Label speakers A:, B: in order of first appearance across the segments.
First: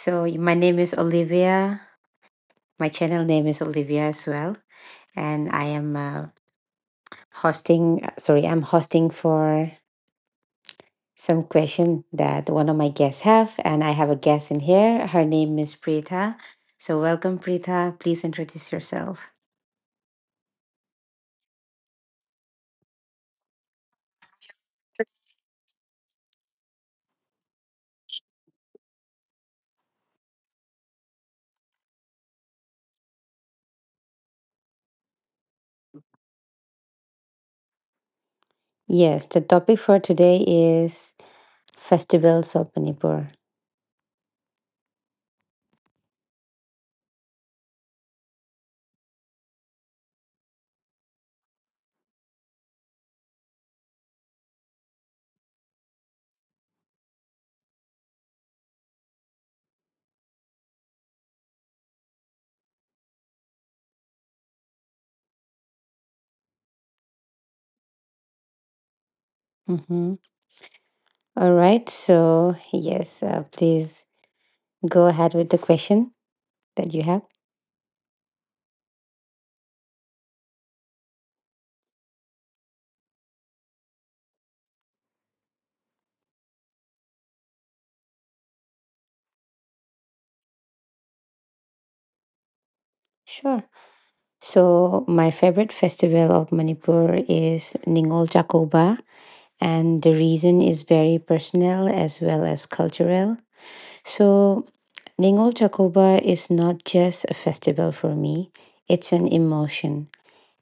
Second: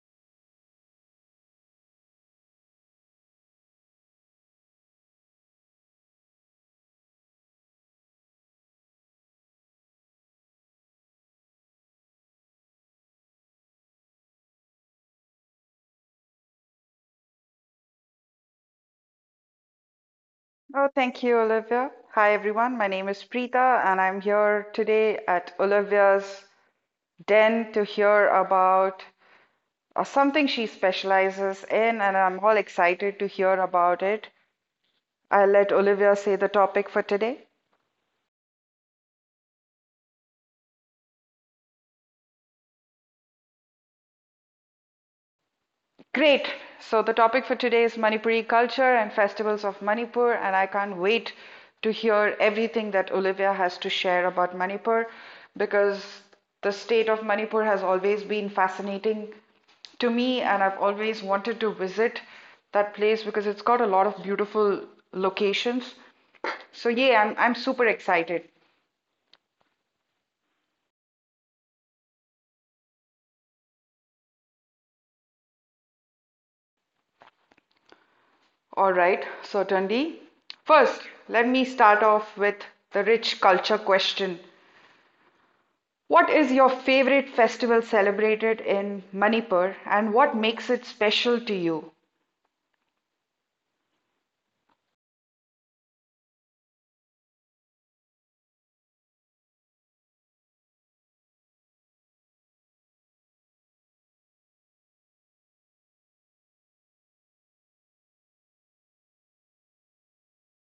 A: So, my name is Olivia. My channel name is Olivia as well, and I am hosting. Sorry, I'm hosting for some question that one of my guests have, and I have a guest in here. Her name is Preeta. So, welcome, Preeta. Please introduce yourself.
B: Oh, thank you, Olivia. Hi, everyone. My name is Preeta, and I'm here today at Olivia's den to hear about something she specializes in, and I'm all excited to hear about it. I'll let Olivia say the topic for today.
A: Yes, the topic for today is festivals of Manipur.
B: Great. So the topic for today is Manipuri culture and festivals of Manipur, and I can't wait to hear everything that Olivia has to share about Manipur because the state of Manipur has always been fascinating to me, and I've always wanted to visit that place because it's got a lot of beautiful locations. So yeah, I'm super excited.
A: Mhm. All right. So yes, please go ahead with the question that you have.
B: All right, so Tandi, first let me start off with the rich culture question. What is your favorite festival celebrated in Manipur and what makes it special to you?
A: Sure. So, my favorite festival of Manipur is Ningol Jakoba, and the reason is very personal as well as cultural. So, Ningol Jakoba is not just a festival for me, it's an emotion.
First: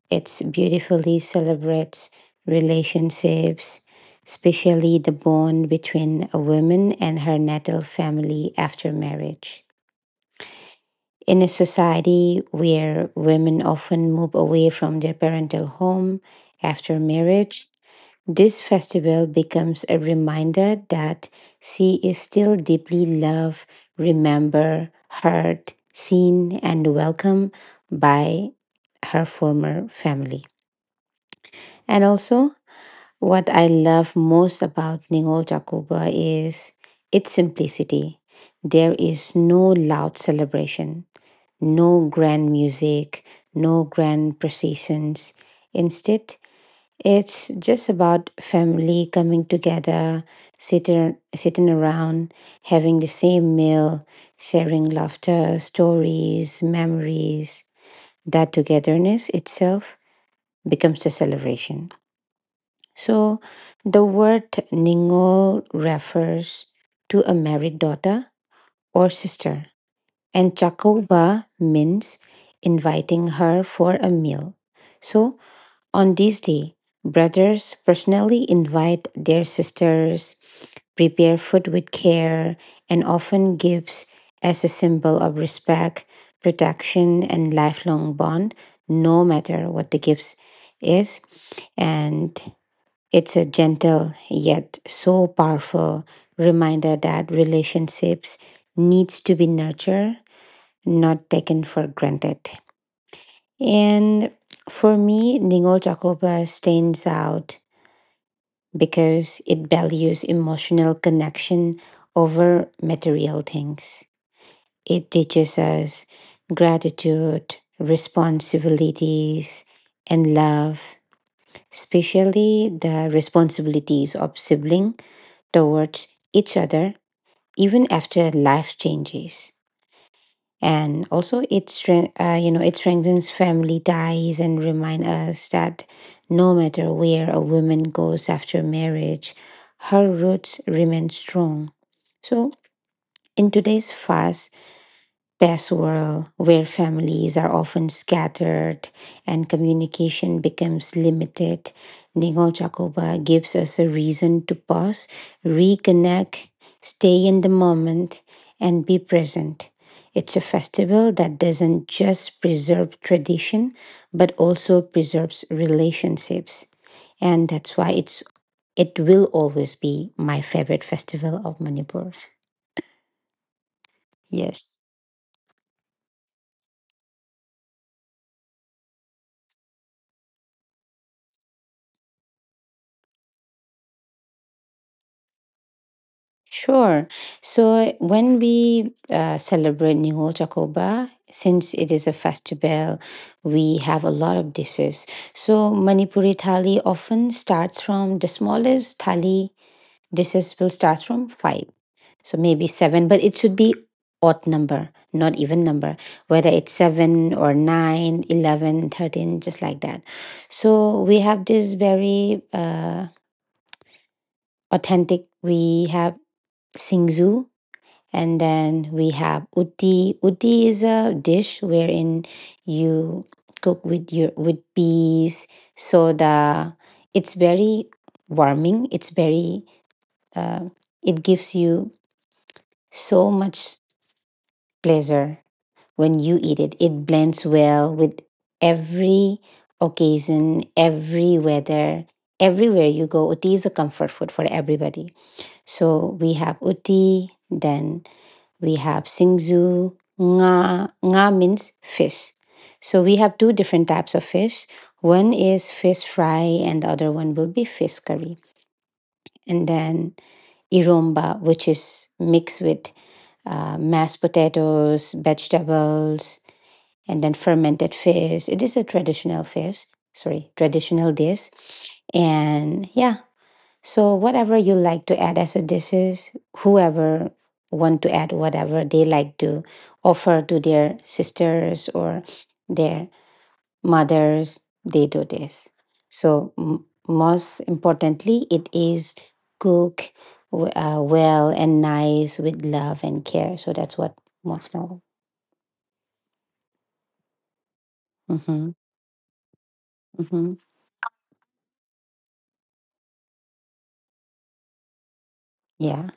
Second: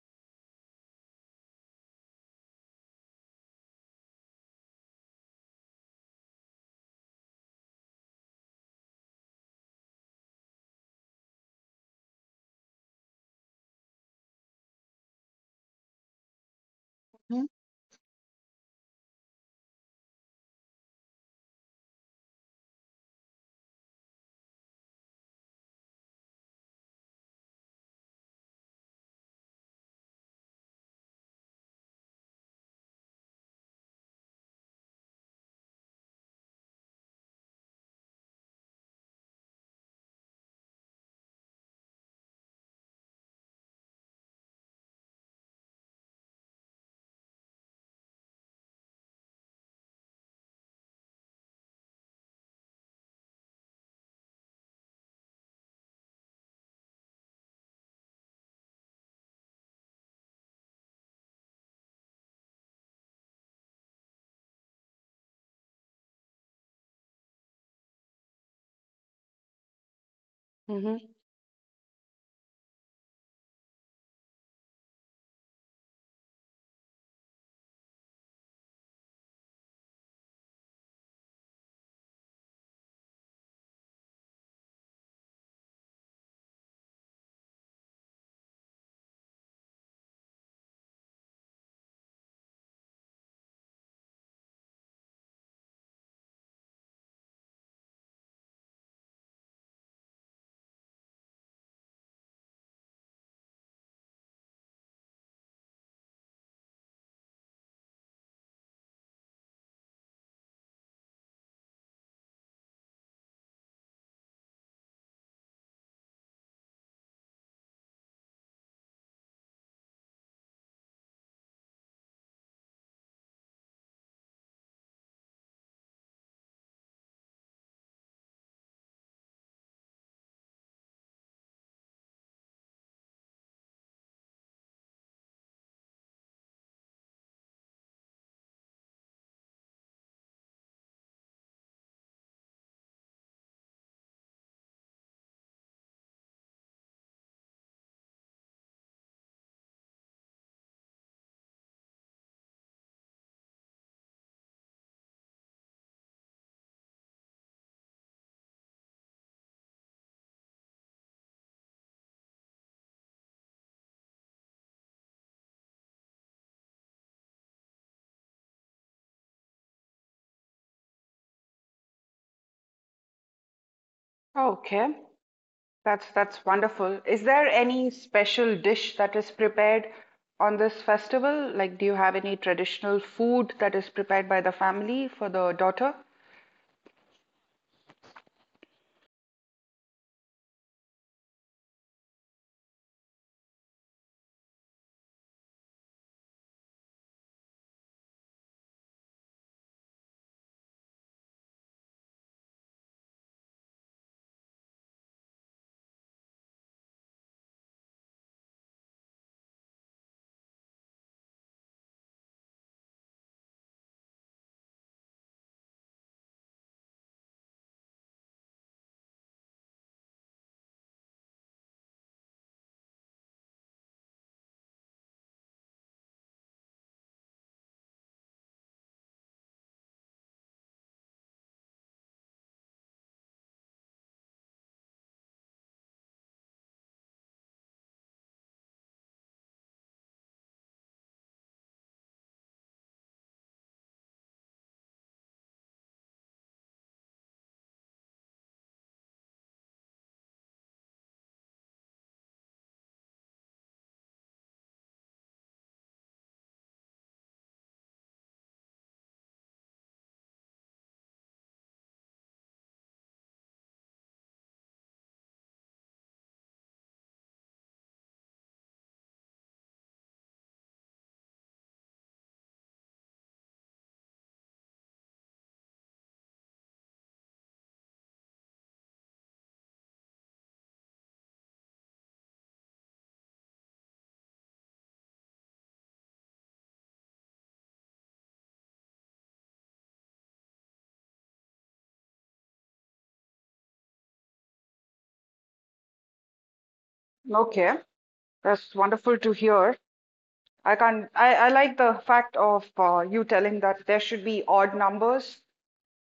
A: It's beautifully celebrates relationships, especially the bond between a woman and her natal family after marriage. In a society where women often move away from their parental home after marriage, this festival becomes a reminder that she is still deeply loved, remembered, heard, seen, and welcomed by her former family. And also, what I love most about Ningol Jakuba is its simplicity. There is no loud celebration, no grand music, no grand processions. Instead, it's just about family coming together, sitting around, having the same meal, sharing laughter, stories, memories. That togetherness itself becomes a celebration. So, the word Ningol refers to a married daughter or sister, and
B: Mm-hmm.
A: Chakova means inviting her for a meal. So on this day, brothers personally invite their sisters, prepare food with care, and often gifts as a symbol of respect, protection, and lifelong bond, no matter what the gifts is. And it's a gentle yet so powerful reminder that relationships needs to be nurtured, not taken for granted. And for me, Ningo Jacoba stands out because it values emotional connection over material things. It teaches us gratitude, responsibilities, and love, especially the responsibilities of sibling towards each other, even after life changes. And also it strengthens family ties and remind us that no matter where a woman goes after marriage, her roots remain strong. So in today's fast, best world where families are often scattered and communication becomes limited, Ningol Chakoba gives us a reason to pause, reconnect, stay in the moment, and be present. It's a festival that doesn't just preserve tradition, but also preserves relationships. And that's why it will always be my favorite festival of Manipur. Yes.
B: Okay, that's wonderful. Is there any special dish that is prepared on this festival? Like, do you have any traditional food that is prepared by the family for the daughter?
A: Sure. So when we celebrate Nihol Chakoba, since it is a festival, we have a lot of dishes. So Manipuri thali often starts from the smallest thali dishes will start from five. So maybe seven, but it should be odd number, not even number, whether it's seven or nine, 11, 13, just like that. So we have this very authentic, we have singzu. And then we have utti. Utti is a dish wherein you cook with peas, soda. It's very warming. It's very. Uh, it gives you so much pleasure when you eat it. It blends well with every occasion, every weather, everywhere you go. Utti is a comfort food for everybody. So we have utti. Then we have singzu. Nga, nga means fish. So we have two different types of fish. One is fish fry, and the other one will be fish curry. And then iromba, which is mixed with mashed potatoes, vegetables, and then fermented fish. It is a traditional fish, sorry, traditional dish. And yeah, so whatever you like to add as a dishes, whoever want to add whatever they like to offer to their sisters or their mothers, they do this. So most importantly, it is cook well and nice with love and care. So that's what most matter.
B: Okay,
A: Mm-hmm.
B: that's wonderful to hear.
A: Mm-hmm.
B: I can't, I like the fact of you telling that there should be odd numbers
A: Yeah.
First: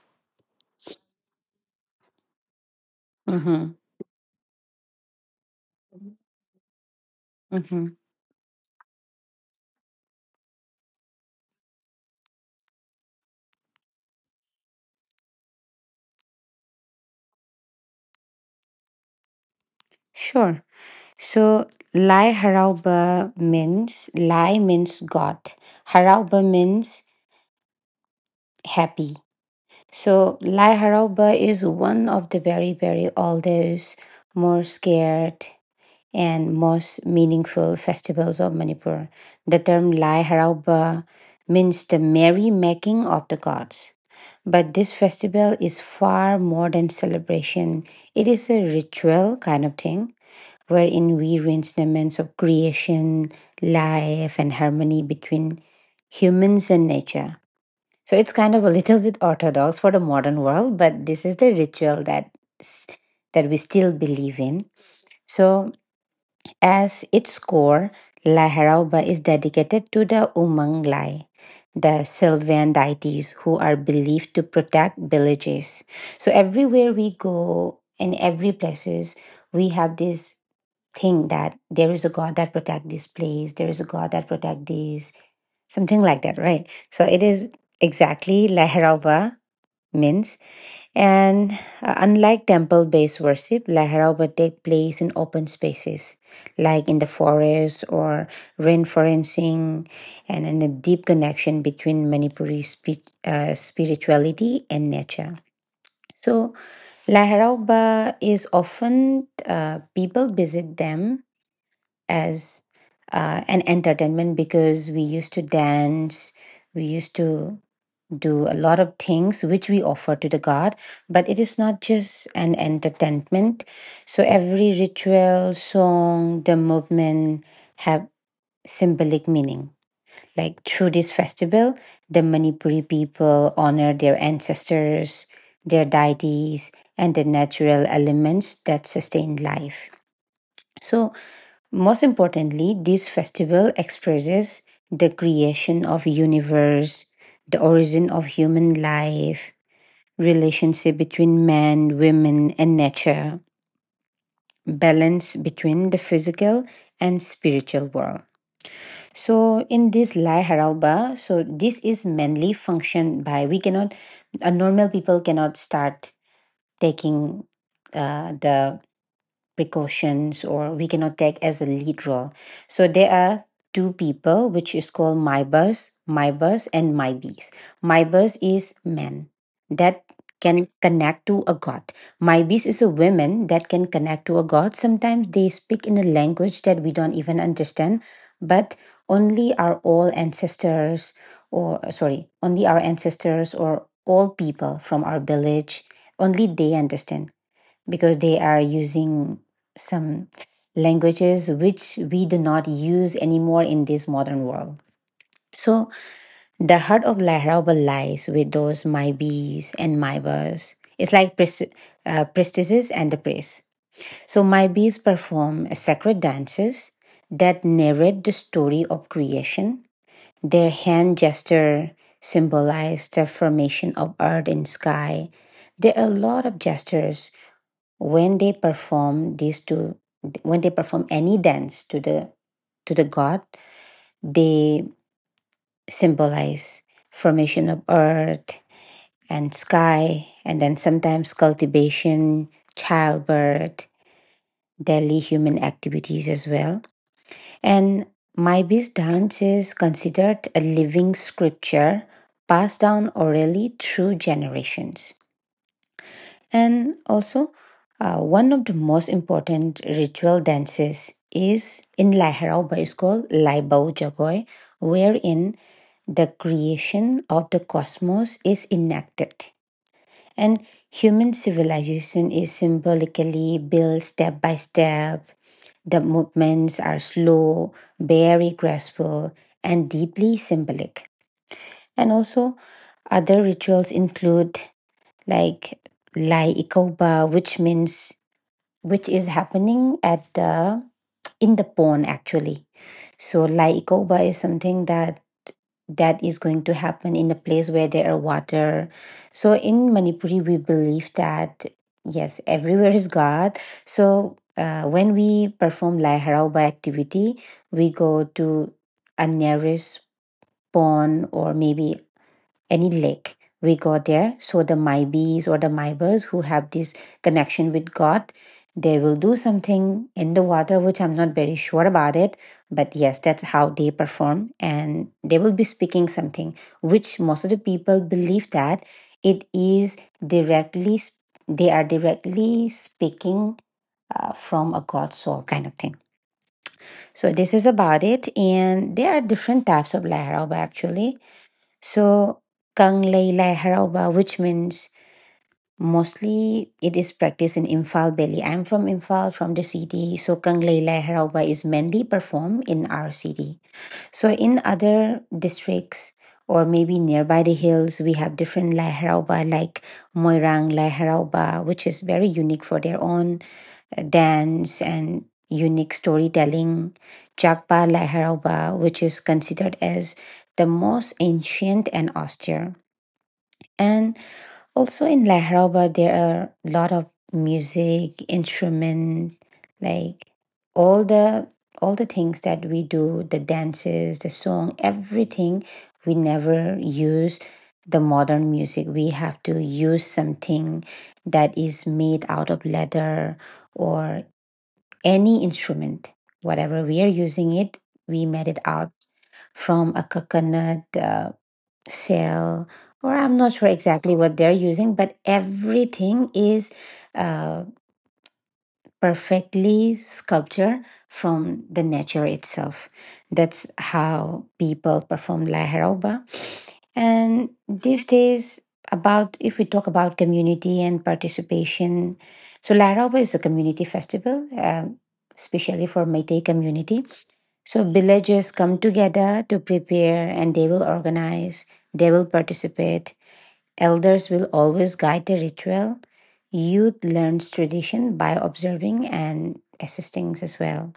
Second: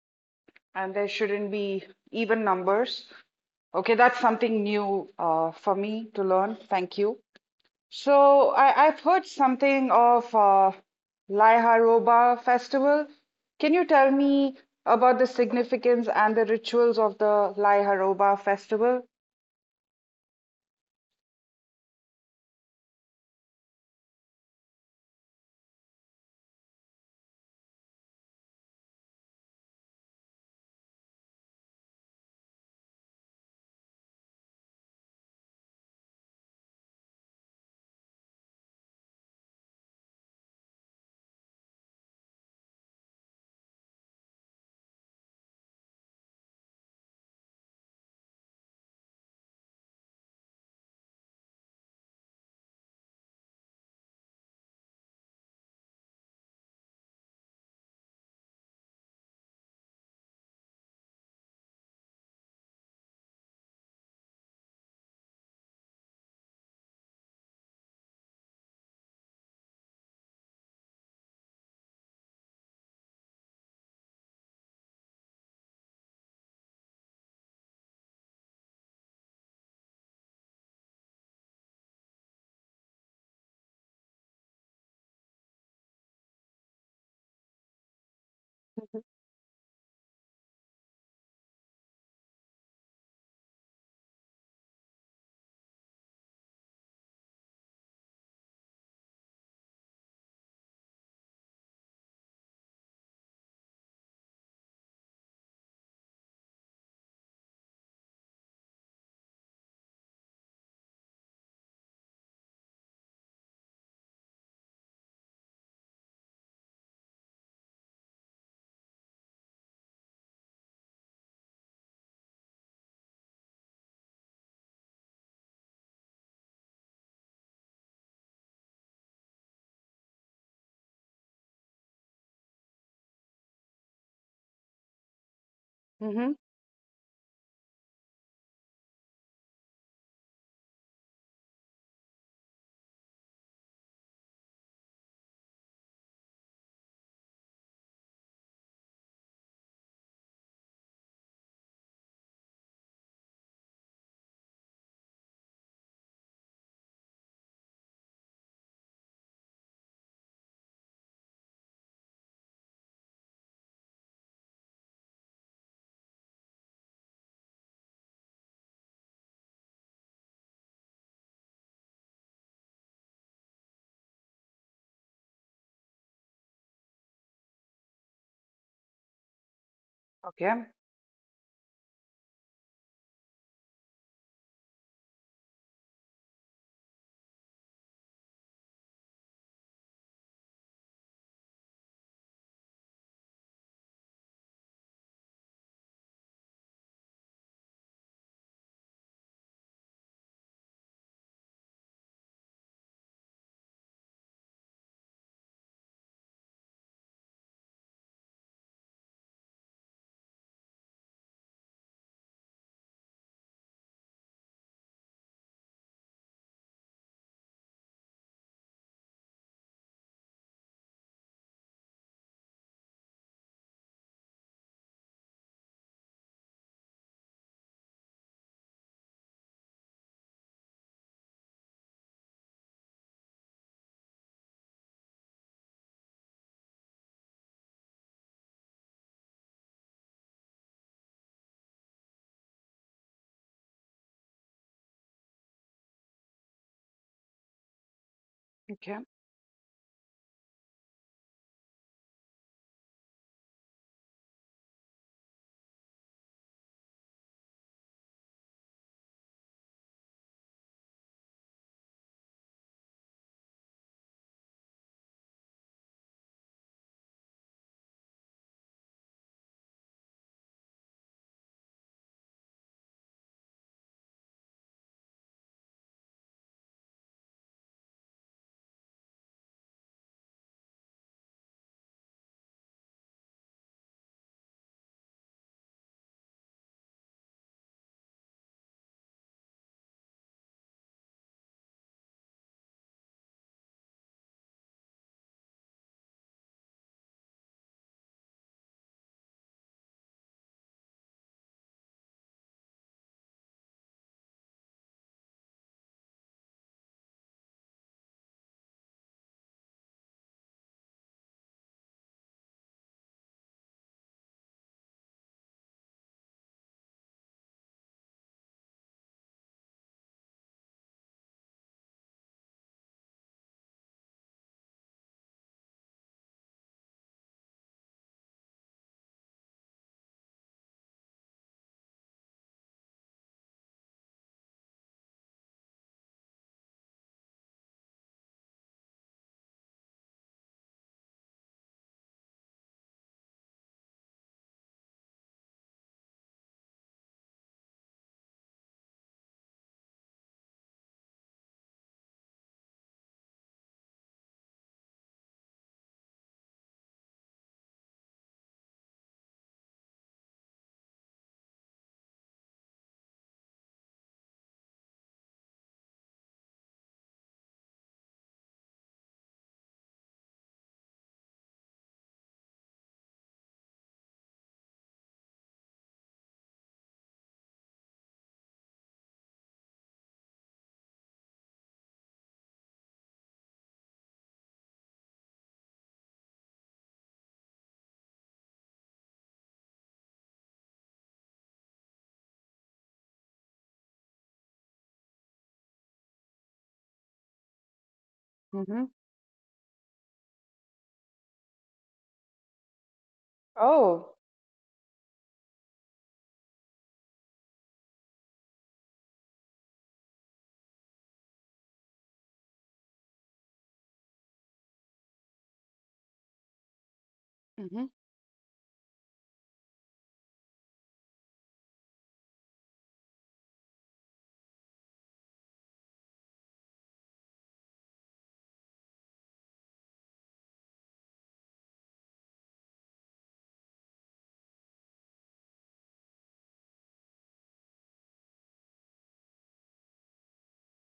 B: and there shouldn't be even numbers.
A: Mm-hmm.
B: Okay, that's something new for me to learn. Thank you.
A: Mm-hmm.
B: So I've heard something of Laiharoba festival. Can you tell me about the significance and the rituals of the Laiharoba festival?
A: Sure. So Lai Harauba means Lai means God. Harauba means happy. So Lai Harauba is one of the very, very oldest, more scared and most meaningful festivals of Manipur. The term Lai Harauba means the merry making of the gods. But this festival is far more than celebration. It is a ritual kind of thing wherein we range elements of creation, life, and harmony between humans and nature. So it's kind of a little bit orthodox for the modern world, but this is the ritual that s- that we still believe in. So as its core, La Harauba is dedicated to the Umang Lai, the Sylvan deities who are believed to protect villages. So everywhere we go in every places, we have this think that there is a God that protect this place, there is a God that protect this, something like that, right? So it is exactly Laharava means. And unlike temple-based worship, Laharava take place in open spaces, like in the forest or rainforesting, and in a deep connection between Manipuri spirituality and nature. So Laharava is often people visit them as an entertainment because we used to dance, we used to do a lot of things which we offer to the god, but it is not just an entertainment. So every ritual song, the movement have symbolic meaning. Like through this festival, the Manipuri people honor their ancestors, their
B: Mm-hmm.
A: deities, and the natural elements that sustain life. So most importantly, this festival expresses the creation of universe, the origin of human life, relationship between man, women and nature, balance between the physical and spiritual world. So in this Lai Harauba, so this is mainly functioned by we cannot a normal people cannot start taking the precautions, or we cannot take as a lead role. So there are two people which is called my boss and my bees. My boss is men that
B: Okay.
A: can connect to a god. My bees is a woman that can connect to a god. Sometimes they speak in a language that we don't even understand, but only our old ancestors, or sorry, only our ancestors or all people from our village, only they understand because they are using some languages which we do not use anymore in this modern world. So the heart of Lahrabal lies with those my bees and my birds. It's like priestesses and the priests. So my bees perform sacred dances that narrate the story of creation. Their hand gesture symbolize the formation of earth and sky. There are a lot of gestures when they perform these two when they perform any dance to the god, they symbolize formation of earth and sky, and then sometimes cultivation, childbirth, daily human activities as well. And Maibi's
B: Okay.
A: dance is considered a living scripture passed down orally through generations. And also, one of the most important ritual dances is in Laherao by is called Lai Bao Jagoy, wherein the creation of the cosmos is enacted. And human civilization is symbolically built step by step. The movements are slow, very graceful, and deeply symbolic. And also, other rituals include like Lai Ikoba, which means which is happening at the in the pond actually. So laikoba is something that is going to happen in a place where there are water. So in Manipuri, we believe that yes, everywhere is God. So when we perform laiharauba activity, we go to a nearest pond or maybe any lake. We go there so the maibis or the maibas who have this connection with god, they will do something in the water which I'm not very sure about it. But yes, that's how they perform, and they will be speaking something which most of the people believe that it is directly s- they are directly speaking from a god soul kind of thing. So this is about it, and there are different types of laharoba actually. So Kang Laila Haraoba, which means mostly it is practiced in Imphal Valley. I'm from Imphal, from the city. So Kang Laila Haraoba is mainly performed in our city. So in other districts or maybe nearby the hills, we have different Lai Haraoba like Moirang Lai Haraoba, which is very unique for their own dance and unique storytelling. Jakpa Lai Haraoba, which is considered as the most ancient and austere. And also in Lahraba, there are a lot of music, instrument, like all the all the things that we do, the dances, the song, everything. We never use the modern music. We have to use something that is made out of leather or any instrument. Whatever we are using it, we made it
B: Mm-hmm.
A: out from a coconut. Shell, or I'm not sure exactly
B: Oh.
A: what they're using, but everything is uh, perfectly sculpture from the nature itself. That's how people perform la Haroba. And
B: Mm-hmm.
A: these days, about if we talk about community and participation, so la Haroba is a community festival, especially for meitei community. So villagers come together to prepare, and they will organize, they will participate. Elders will always guide the ritual. Youth learns tradition by observing and assisting as well.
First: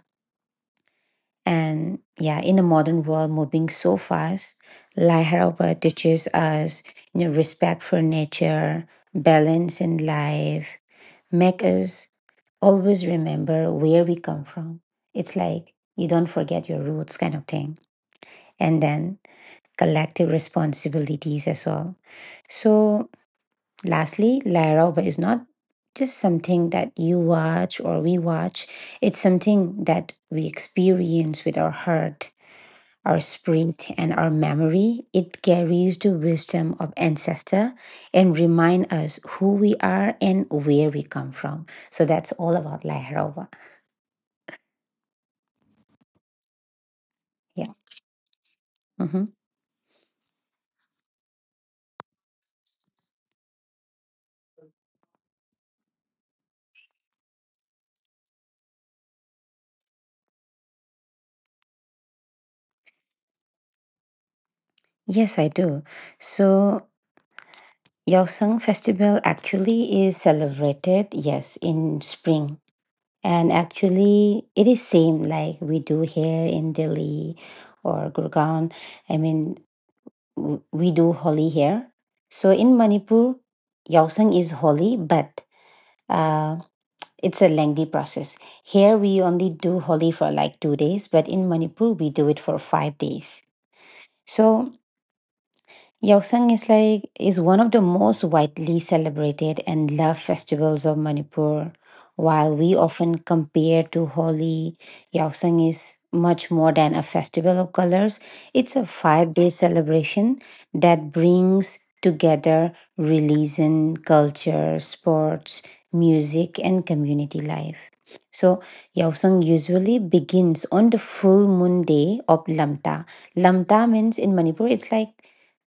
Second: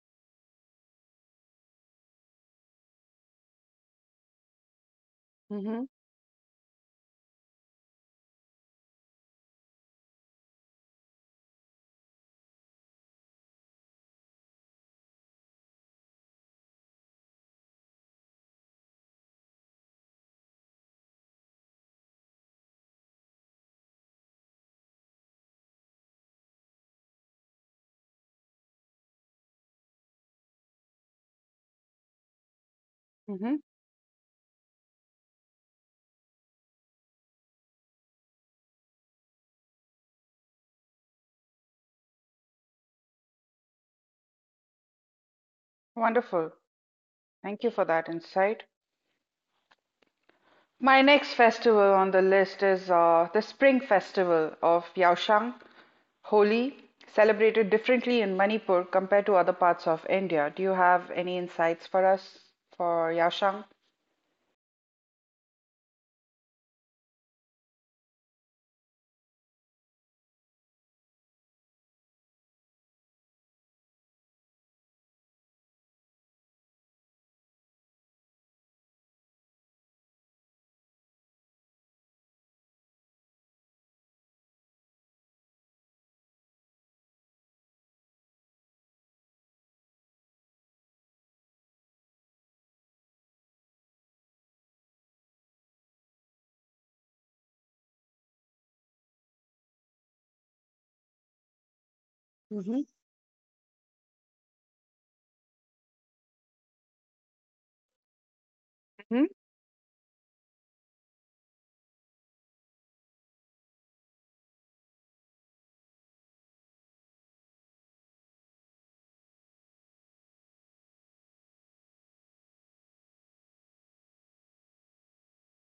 A: And yeah, in a modern world moving so fast, Laiharaba
B: Mm-hmm.
A: teaches us respect for nature, balance in life, make us always remember where we come from. It's like you don't forget your roots kind of thing. And then collective responsibilities as well. So lastly, La Roba is not just something that you watch or we watch, it's something that we experience with our heart, our
B: Mm-hmm.
A: spirit, and our memory. It carries the wisdom of ancestor and remind us who we are and where we come from. So that's all about La Roba.
B: Wonderful. Thank you
A: Yeah.
B: for that insight.
A: Hmm.
B: My next festival on the list is the Spring Festival of Yaoshang, Holi, celebrated differently in Manipur compared to other parts of India. Do you have any insights for us for Yaoshang?
A: Yes, I do. So Yaoseng Festival actually is celebrated, yes, in spring. And actually, it is same like we do here in Delhi or Gurgaon. I mean, we do Holi here. So in Manipur, Yaosang is Holi, but uh, it's a lengthy process. Here we only do Holi for like 2 days, but in Manipur we do it for 5 days. So Yaosang is like is one of the most widely celebrated and loved festivals of Manipur. While we
B: Mm-hmm.
A: often compare to Holi, Yaosang is much more than a festival of colors. It's a
B: Hmm.
A: five-day celebration that brings together religion, culture, sports, music, and community life. So, Yaosang usually begins on the full moon day of Lamta. Lamta means in Manipur, it's like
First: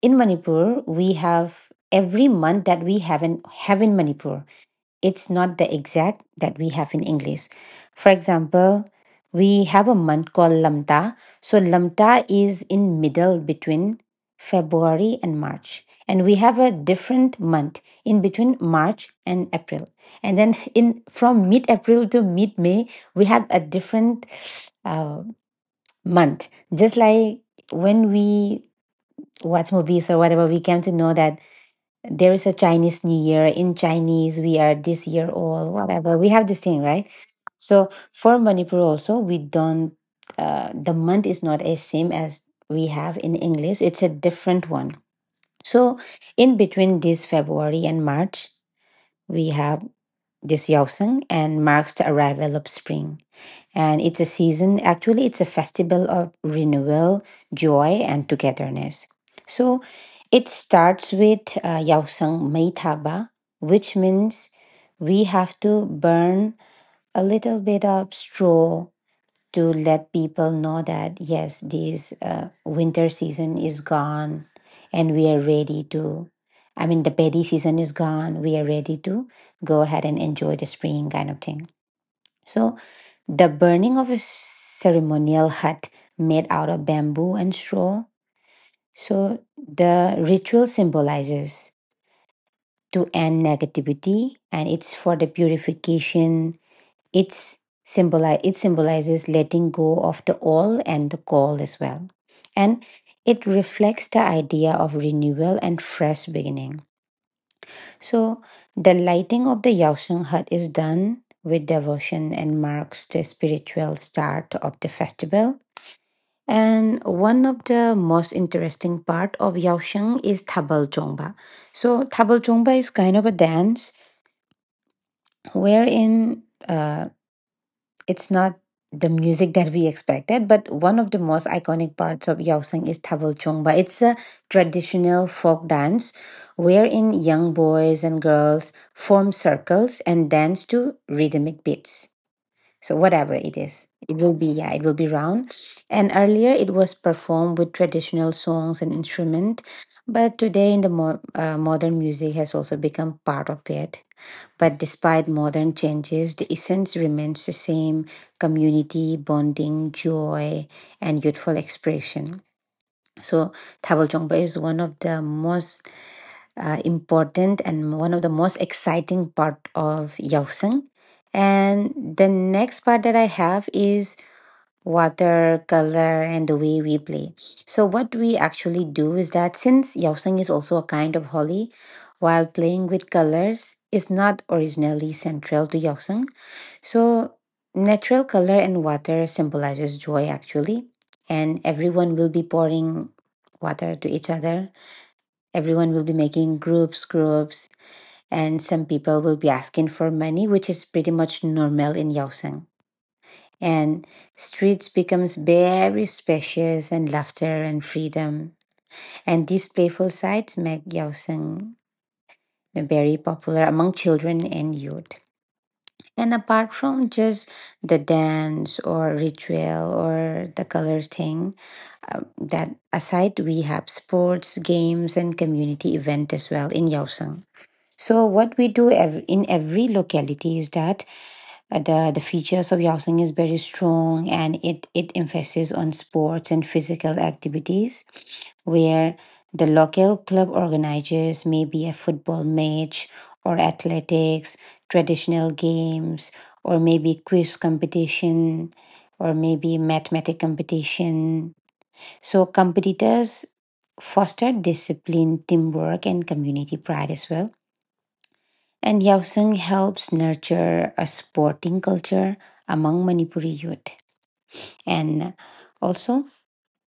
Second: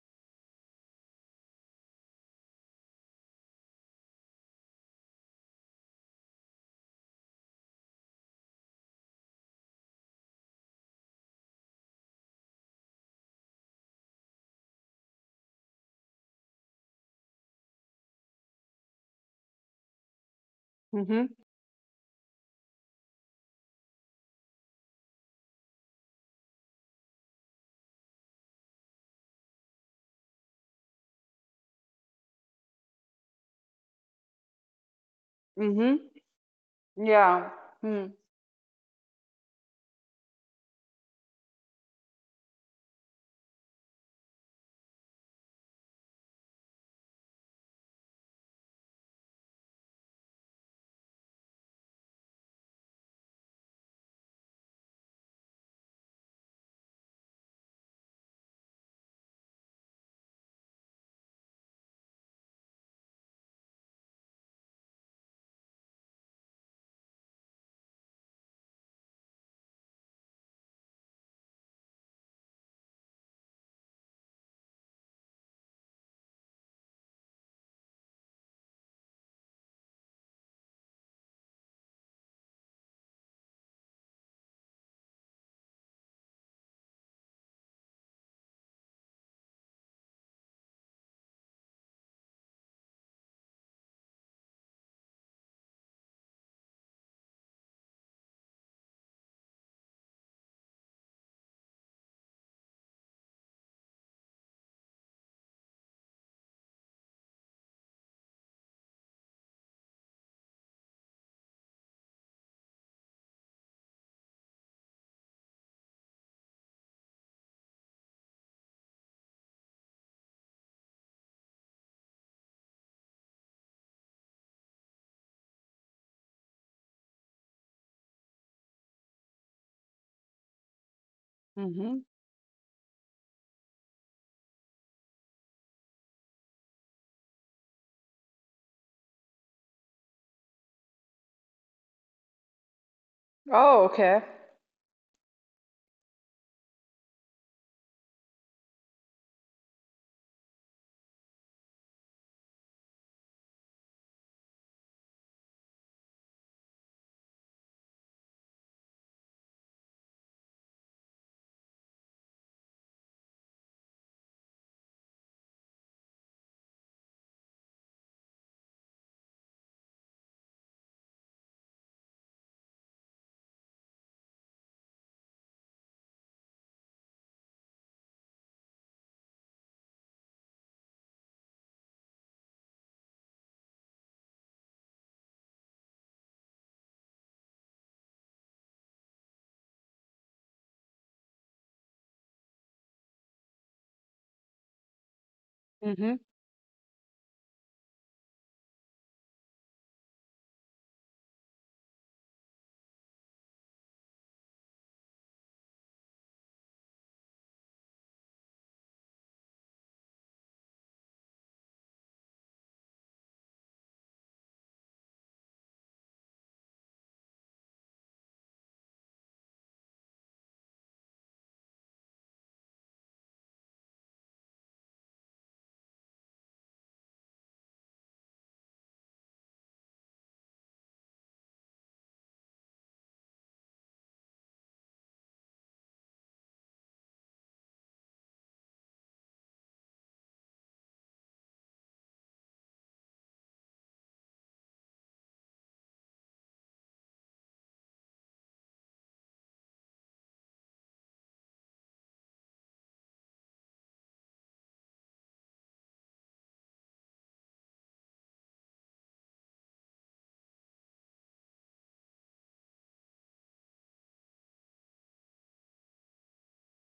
A: in Manipur, we have every month that we have in Manipur. It's not the exact that we have in English. For example, we have a month called Lamta. So Lamta is in middle between February and March. And we have a different month in between March and April. And then in
B: Hmm.
A: from mid-April to mid-May, we have a different uh, month. Just like when we watch movies or whatever, we came to know that there is a Chinese New Year. In Chinese, we are this year old,
B: Hmm.
A: whatever. We have this thing, right?
B: Yeah.
A: So
B: Hmm.
A: for Manipur also, we don't, the month is not as same as we have in English. It's a different one. So in between this February and March, we have this Yaoseng and marks the arrival of spring. And it's a season, actually, it's a festival of renewal, joy, and togetherness. So it starts with Yaosang Meithaba, which means we have to burn a little bit of straw to let people know that, yes, this winter season is gone and we are ready to. I mean, the berry season is gone. We are ready to go ahead and enjoy the spring kind of thing. So, the burning of a ceremonial hut made out of bamboo and straw. So, the ritual symbolizes to end negativity and it's for the purification. It's symbolizes letting go of the all and the call as well. And it reflects the idea of renewal and fresh beginning. So the lighting of the Yaosung hut is done with devotion and marks the spiritual start of the festival. And one of the most interesting part of Yaosheng is Tabal Zhongba. So Tabal Zhongba is kind of a dance wherein uh, it's not the music that we expected, but one of the most iconic
B: Mm-hmm.
A: parts of Yaoseng is Tabal Chongba. It's a traditional folk dance wherein young boys and girls form circles and dance to rhythmic beats. So whatever it
B: Oh,
A: is, it
B: okay.
A: will be yeah, it will be round. And earlier it was performed with traditional songs and instrument, but today in the more modern music has also become part of it. But despite modern changes, the essence remains the same community, bonding, joy, and youthful expression. So, Thabol Chongpa is one of the most important and one of the most exciting part of Yaoseng. And the next part that I have is water color and the way we play. So what we actually do is that since yaoseng is also a kind of holly, while playing with colors is not originally central to yaoseng, so natural color and water symbolizes joy actually, and everyone will be pouring water to each other. Everyone will be
B: Mm-hmm.
A: making groups, groups, and some people will be asking for money, which is pretty much normal in yaoseng, and streets becomes very spacious and laughter and freedom. And these playful sides make Yaosan very popular among children and youth. And apart from just the dance or ritual or the color thing, that aside, we have sports, games, and community event as well in Yaosan. So what we do in every locality is that the features of Yaosing is very strong, and it emphasizes on sports and physical activities, where the local club organizers maybe a football match or athletics, traditional games, or maybe quiz competition, or maybe mathematic competition. So competitors foster discipline, teamwork, and community pride as well, and Yaoseng helps nurture a sporting culture among Manipuri youth. And also,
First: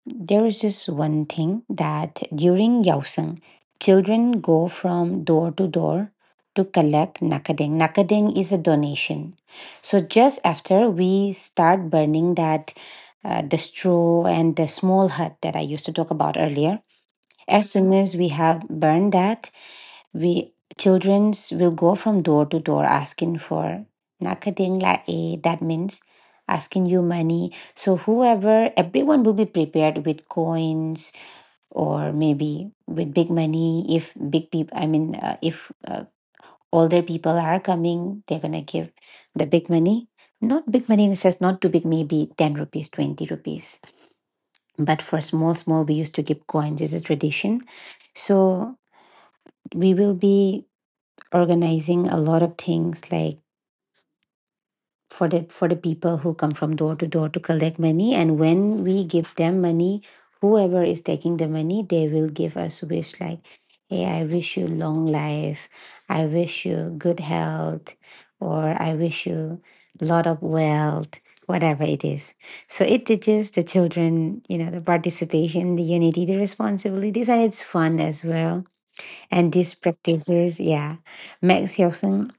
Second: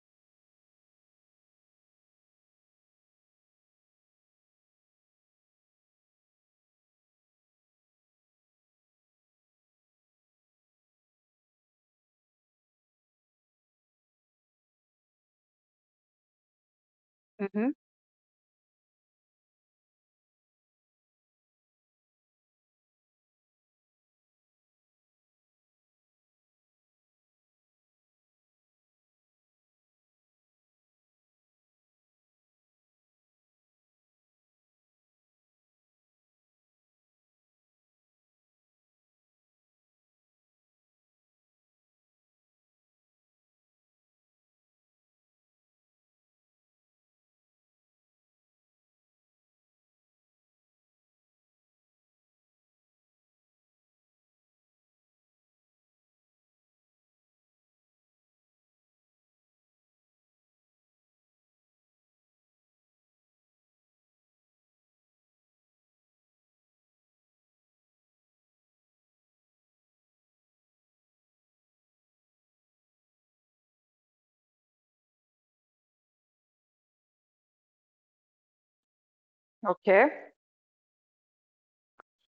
A: there is just one thing that during Yaoseng, children go from door to door to collect nakadeng. Nakadeng is a donation. So just after we start burning that the straw and the small hut that I used to talk about earlier, as
B: Hmm.
A: soon as we have burned that, we childrens will go from door to door asking for nakating la e. That means asking you money. So whoever, everyone will be prepared with coins or maybe with big money. If big people, I mean, if older people are coming, they're gonna give the big money. Not big money in the sense, not too big, maybe 10 rupees, 20 rupees. But for small, small, we used to give coins as a tradition. So we will be organizing a lot of things like for the people who come from door to door to collect money, and when we give them money, whoever is taking the money they will give us wish like, hey, I wish you long life, I wish you good health, or I wish you a lot of wealth, whatever it is. So it teaches the children, the participation, the unity, the responsibilities, and it's fun as well. And these
B: Okay.
A: practices, yeah, Max Yeltsin,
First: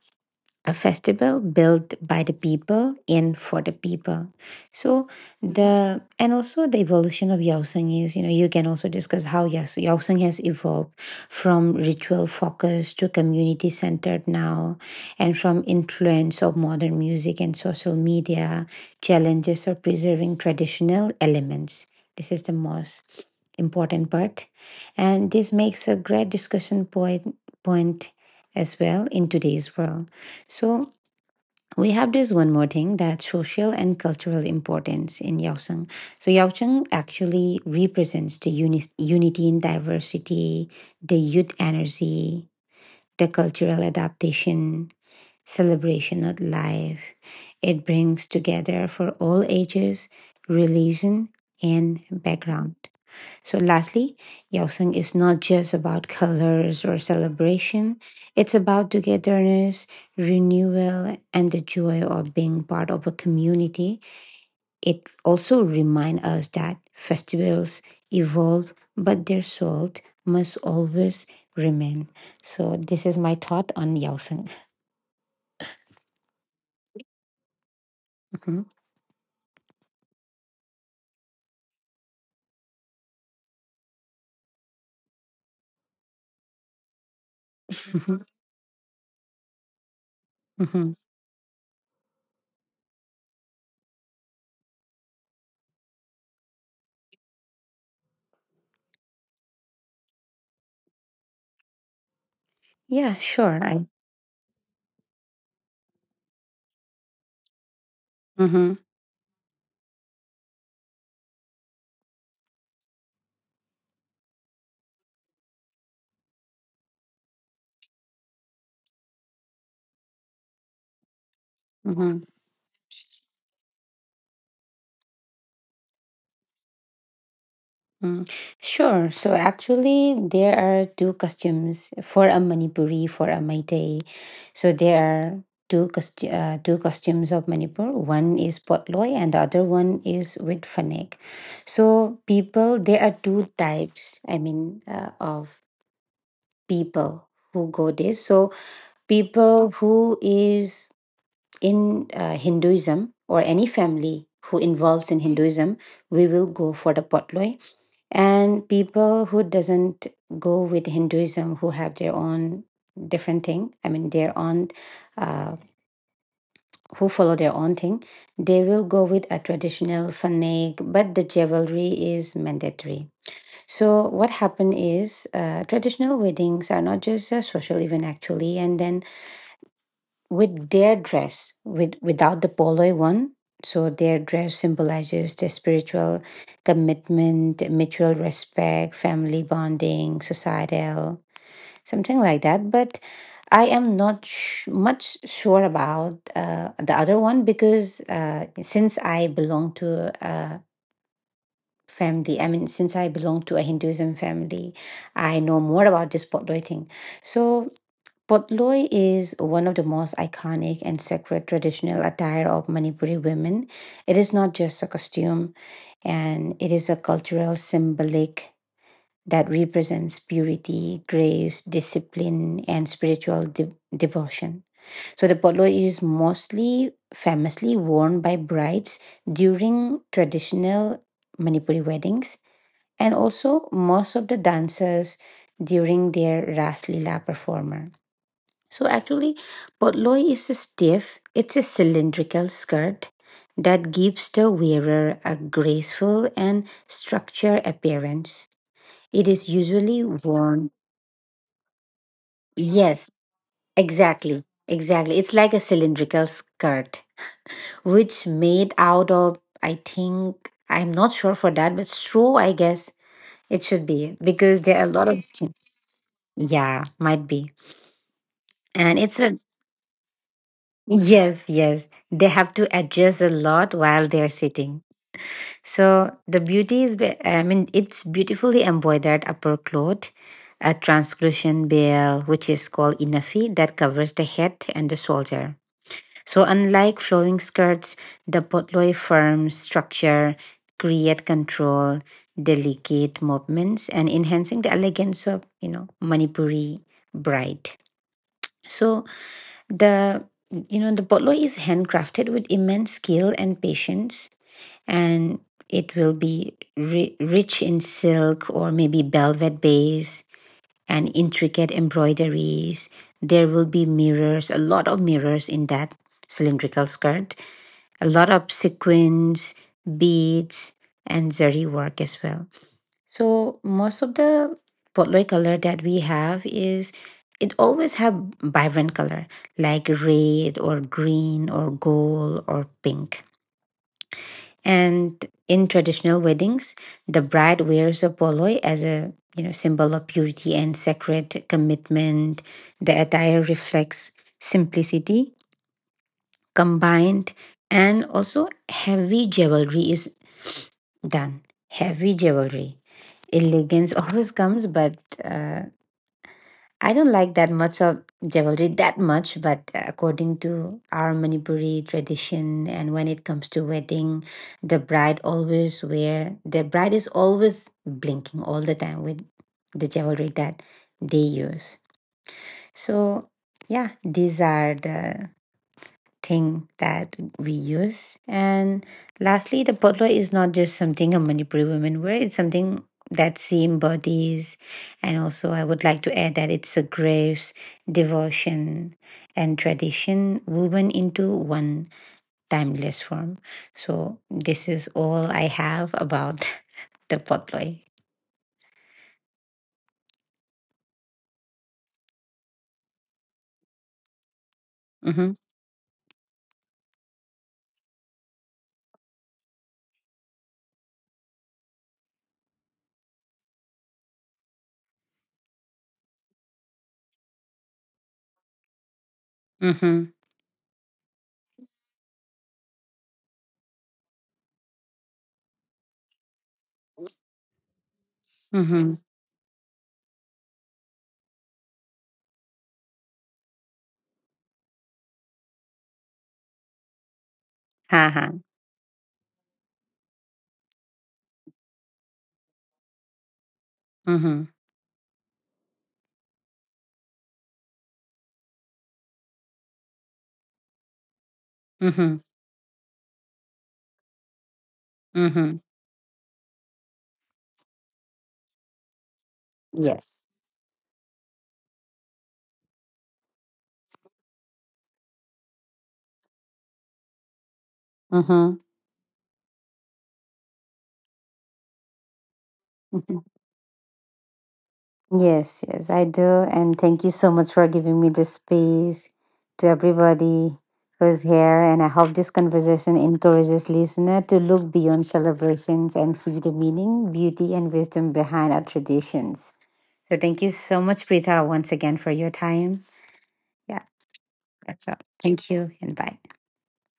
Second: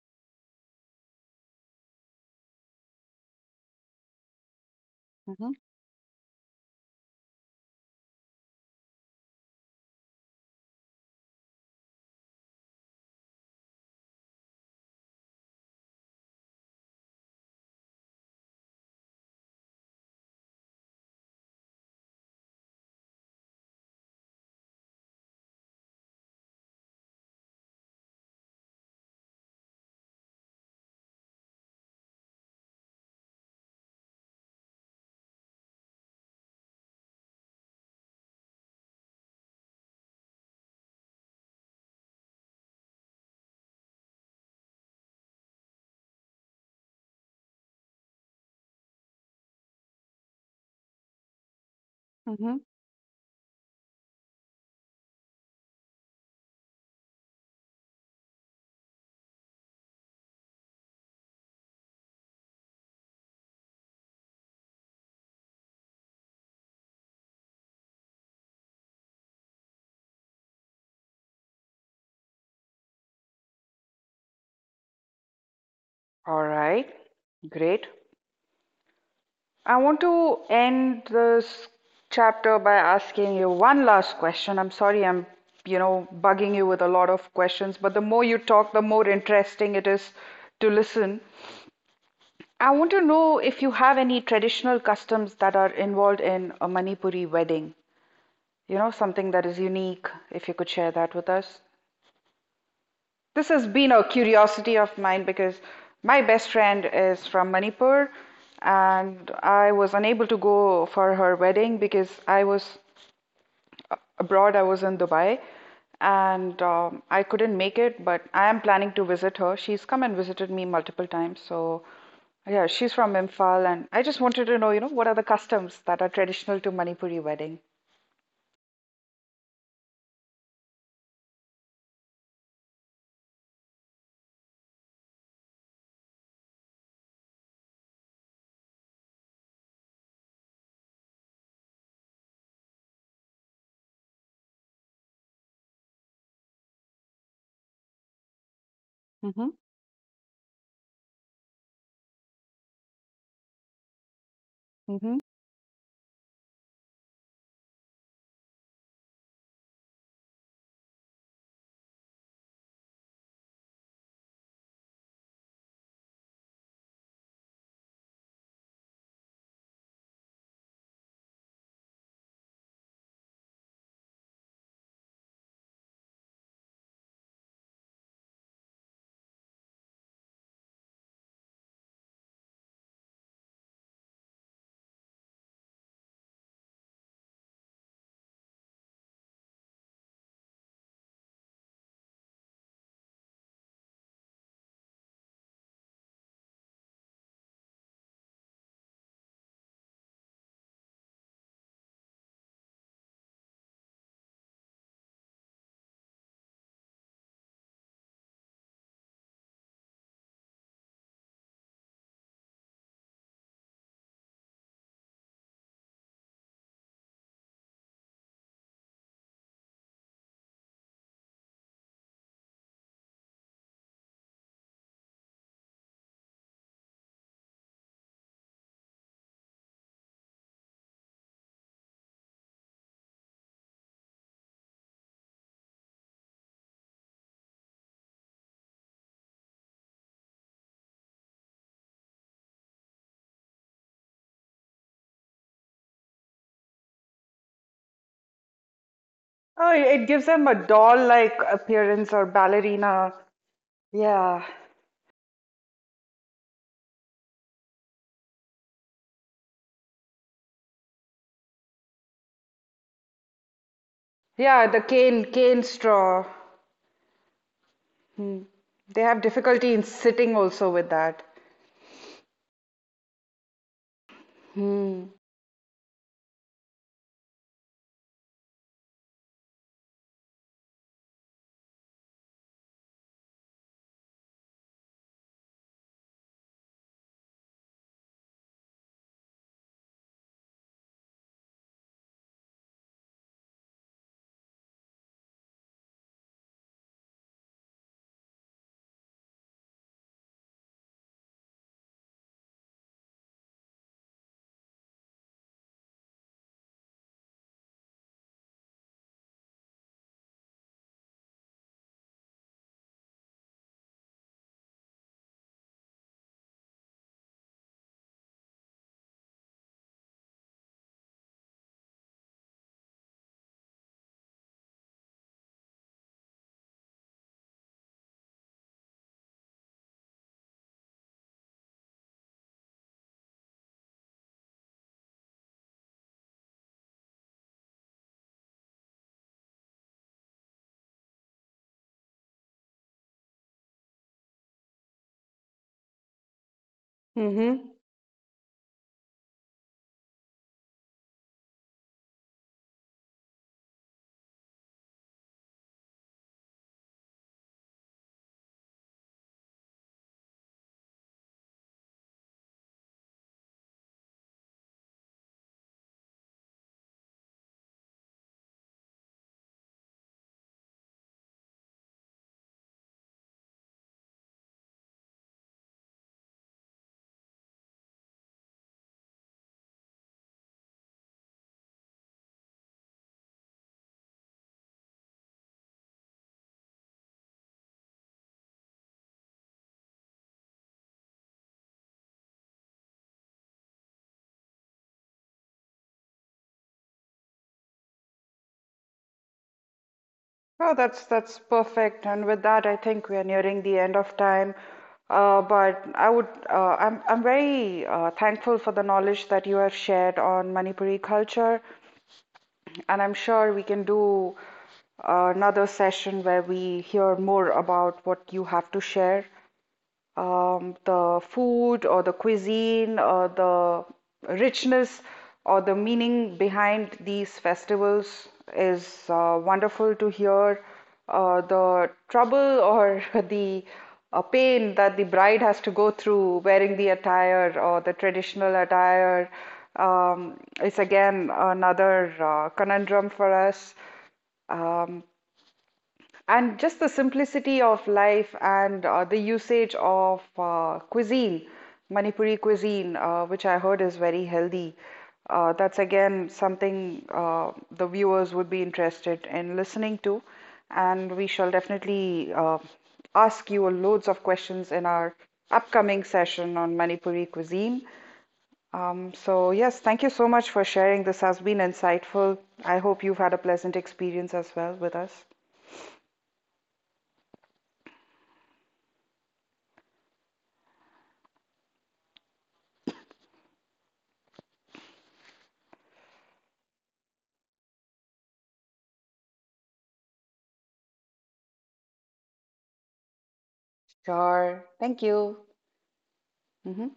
A: a festival built by the people and for the people. So
B: Mm-hmm.
A: the and also the evolution of Yaosang is, you can also discuss how Yaosang has evolved from ritual focused to community centered now, and from influence of modern music and social media, challenges of preserving traditional elements. This is the most important part, and this makes a great discussion point point as well in today's world. So we have this one more thing that social and cultural importance in Yaocheng. So Yaocheng actually represents the unity in diversity, the youth energy, the cultural adaptation, celebration of life. It brings together for all ages, religion, and
B: Hmm.
A: background. So, lastly, Yaoseng is not just about colors or celebration, it's about togetherness, renewal, and the joy of being part of a community. It also reminds us that festivals evolve, but their salt must always remain. So, this is my thought on Yaoseng.
B: All right. Great.
A: Mhm.
B: I want to end this chapter by asking you one last question. You know, bugging you with a lot of questions, but the more
A: Mhm.
B: you talk, the more interesting it is to
A: Mhm.
B: listen. I want to know if you have any traditional customs that are involved in a Manipuri wedding. You know, something that is unique, if you could share that with us.
A: Yeah,
B: This
A: sure.
B: has
A: I,
B: been a curiosity of mine because my best friend is from Manipur
A: mm-hmm.
B: and I was unable to go for her wedding because I was abroad, I was in Dubai and I couldn't make it, but I am planning to visit her. She's come and visited me multiple times. So, yeah, she's from Imphal and I just wanted to know, you know, what are the customs that are traditional to Manipuri wedding?
A: Mm, sure. So actually, there are two costumes for a Manipuri, for a Maitai. So there are two costumes of Manipur. One is potloi, and the other one is with fanek. So people, there are two types. I mean, of people who go there. So
B: Mm-hmm.
A: people who is in Hinduism or any family who involves in
B: Mm-hmm.
A: Hinduism, we will go for the potloi, and people who doesn't go with hinduism, who have their own different thing, I mean their own uh, who follow their own thing, they will go with a traditional fanak. But the jewelry is mandatory. So what happened is, traditional weddings are not just a social event actually, and then with their dress with without the polo one, so their dress symbolizes the spiritual commitment, mutual respect, family bonding, societal, something like that. But I am not much sure about the other one, because since I belong to a family, I mean since I belong to a hinduism family, I know more about this polo thing. So Potloi is one of the most iconic and sacred traditional attire of Manipuri women. It is not just a costume, and it is a cultural symbolic that represents purity, grace, discipline, and spiritual devotion. So the potloi is mostly famously worn by brides during traditional Manipuri weddings, and also most of the dancers during their Ras Lila performer. So actually, potloi is a stiff, it's a cylindrical skirt that gives the wearer a graceful and structured appearance. It is
B: Oh,
A: usually
B: it gives them a
A: worn.
B: doll-like appearance or
A: Yes,
B: ballerina.
A: exactly.
B: Yeah.
A: Exactly. It's like a cylindrical skirt, which made out of, I think, I'm not sure for that, but straw, I guess it should be, because
B: Yeah,
A: there
B: the
A: are a lot of.
B: cane straw.
A: Yeah, might be.
B: Hmm.
A: And
B: They
A: it's
B: have
A: a.
B: difficulty in sitting also with that.
A: Yes, yes. They have to adjust a lot while they're sitting.
B: Hmm.
A: So the beauty is, I mean, it's beautifully embroidered upper cloth, a translucent veil, which is called inafi, that covers the head and the shoulder. So unlike flowing skirts, the potloi firm structure create control, delicate movements, and enhancing the elegance of, you know, Manipuri bride. So the you know the botlo is handcrafted with immense skill and patience, and it will be rich in silk or maybe velvet base and intricate embroideries. There will be mirrors, a lot of mirrors in that cylindrical skirt, a lot of sequins, beads, and zari work as well. So most of the potloy color that we have is it always have vibrant color like red or green or gold or pink. And in traditional weddings, the bride wears a poloi as a, you know, symbol of purity and sacred commitment. The attire reflects simplicity combined,
B: Mm-hmm.
A: and also heavy jewelry is done. Heavy jewelry. Elegance always comes, but uh, I don't like that much of jewelry that much, but according to our Manipuri tradition, and when it comes to wedding, the bride always wear the bride is always blinking all the time with the jewelry that they use. So yeah, these are the thing that we use. And lastly, the potluck is not just something a Manipuri women wear, it's something that she embodies. And also, I would like to add that it's a grace, devotion, and tradition woven into one timeless form. So, this is all I have about the potluck.
B: Oh, that's perfect. And with that, I think we are nearing the end of time.
A: Mm-hmm.
B: But I would, I'm very thankful for the knowledge that you have shared on Manipuri culture, and I'm sure we can do another session where we hear more about what you have to share.
A: Mm-hmm.
B: Um, the food or the cuisine or the richness or the meaning behind these festivals is
A: Mm-hmm.
B: wonderful to hear the trouble or the pain that the bride has to go through wearing the attire or the
A: Ha ha.
B: traditional attire. It's again another conundrum for us.
A: Mm-hmm.
B: Um, and just the simplicity of life and the usage of cuisine,
A: Mm-hmm.
B: Manipuri cuisine, which I heard is very healthy.
A: Mm-hmm.
B: That's again something the viewers would be interested in listening to.
A: Yes.
B: And we shall definitely ask you loads of questions in our upcoming session on Manipuri cuisine.
A: Mm-hmm.
B: So, yes, thank you so much for sharing. This has been insightful. I hope you've had a pleasant experience as well with us.
A: Yes, yes, I do. And thank you so much for giving me this space, to everybody who's here. And I hope this conversation encourages listener to look beyond celebrations and see the meaning, beauty, and wisdom behind our traditions. So thank you so much, Prita, once again for your time. Yeah,
B: Sure.
A: that's all.
B: Thank you.
A: Thank you and bye.
B: Mhm.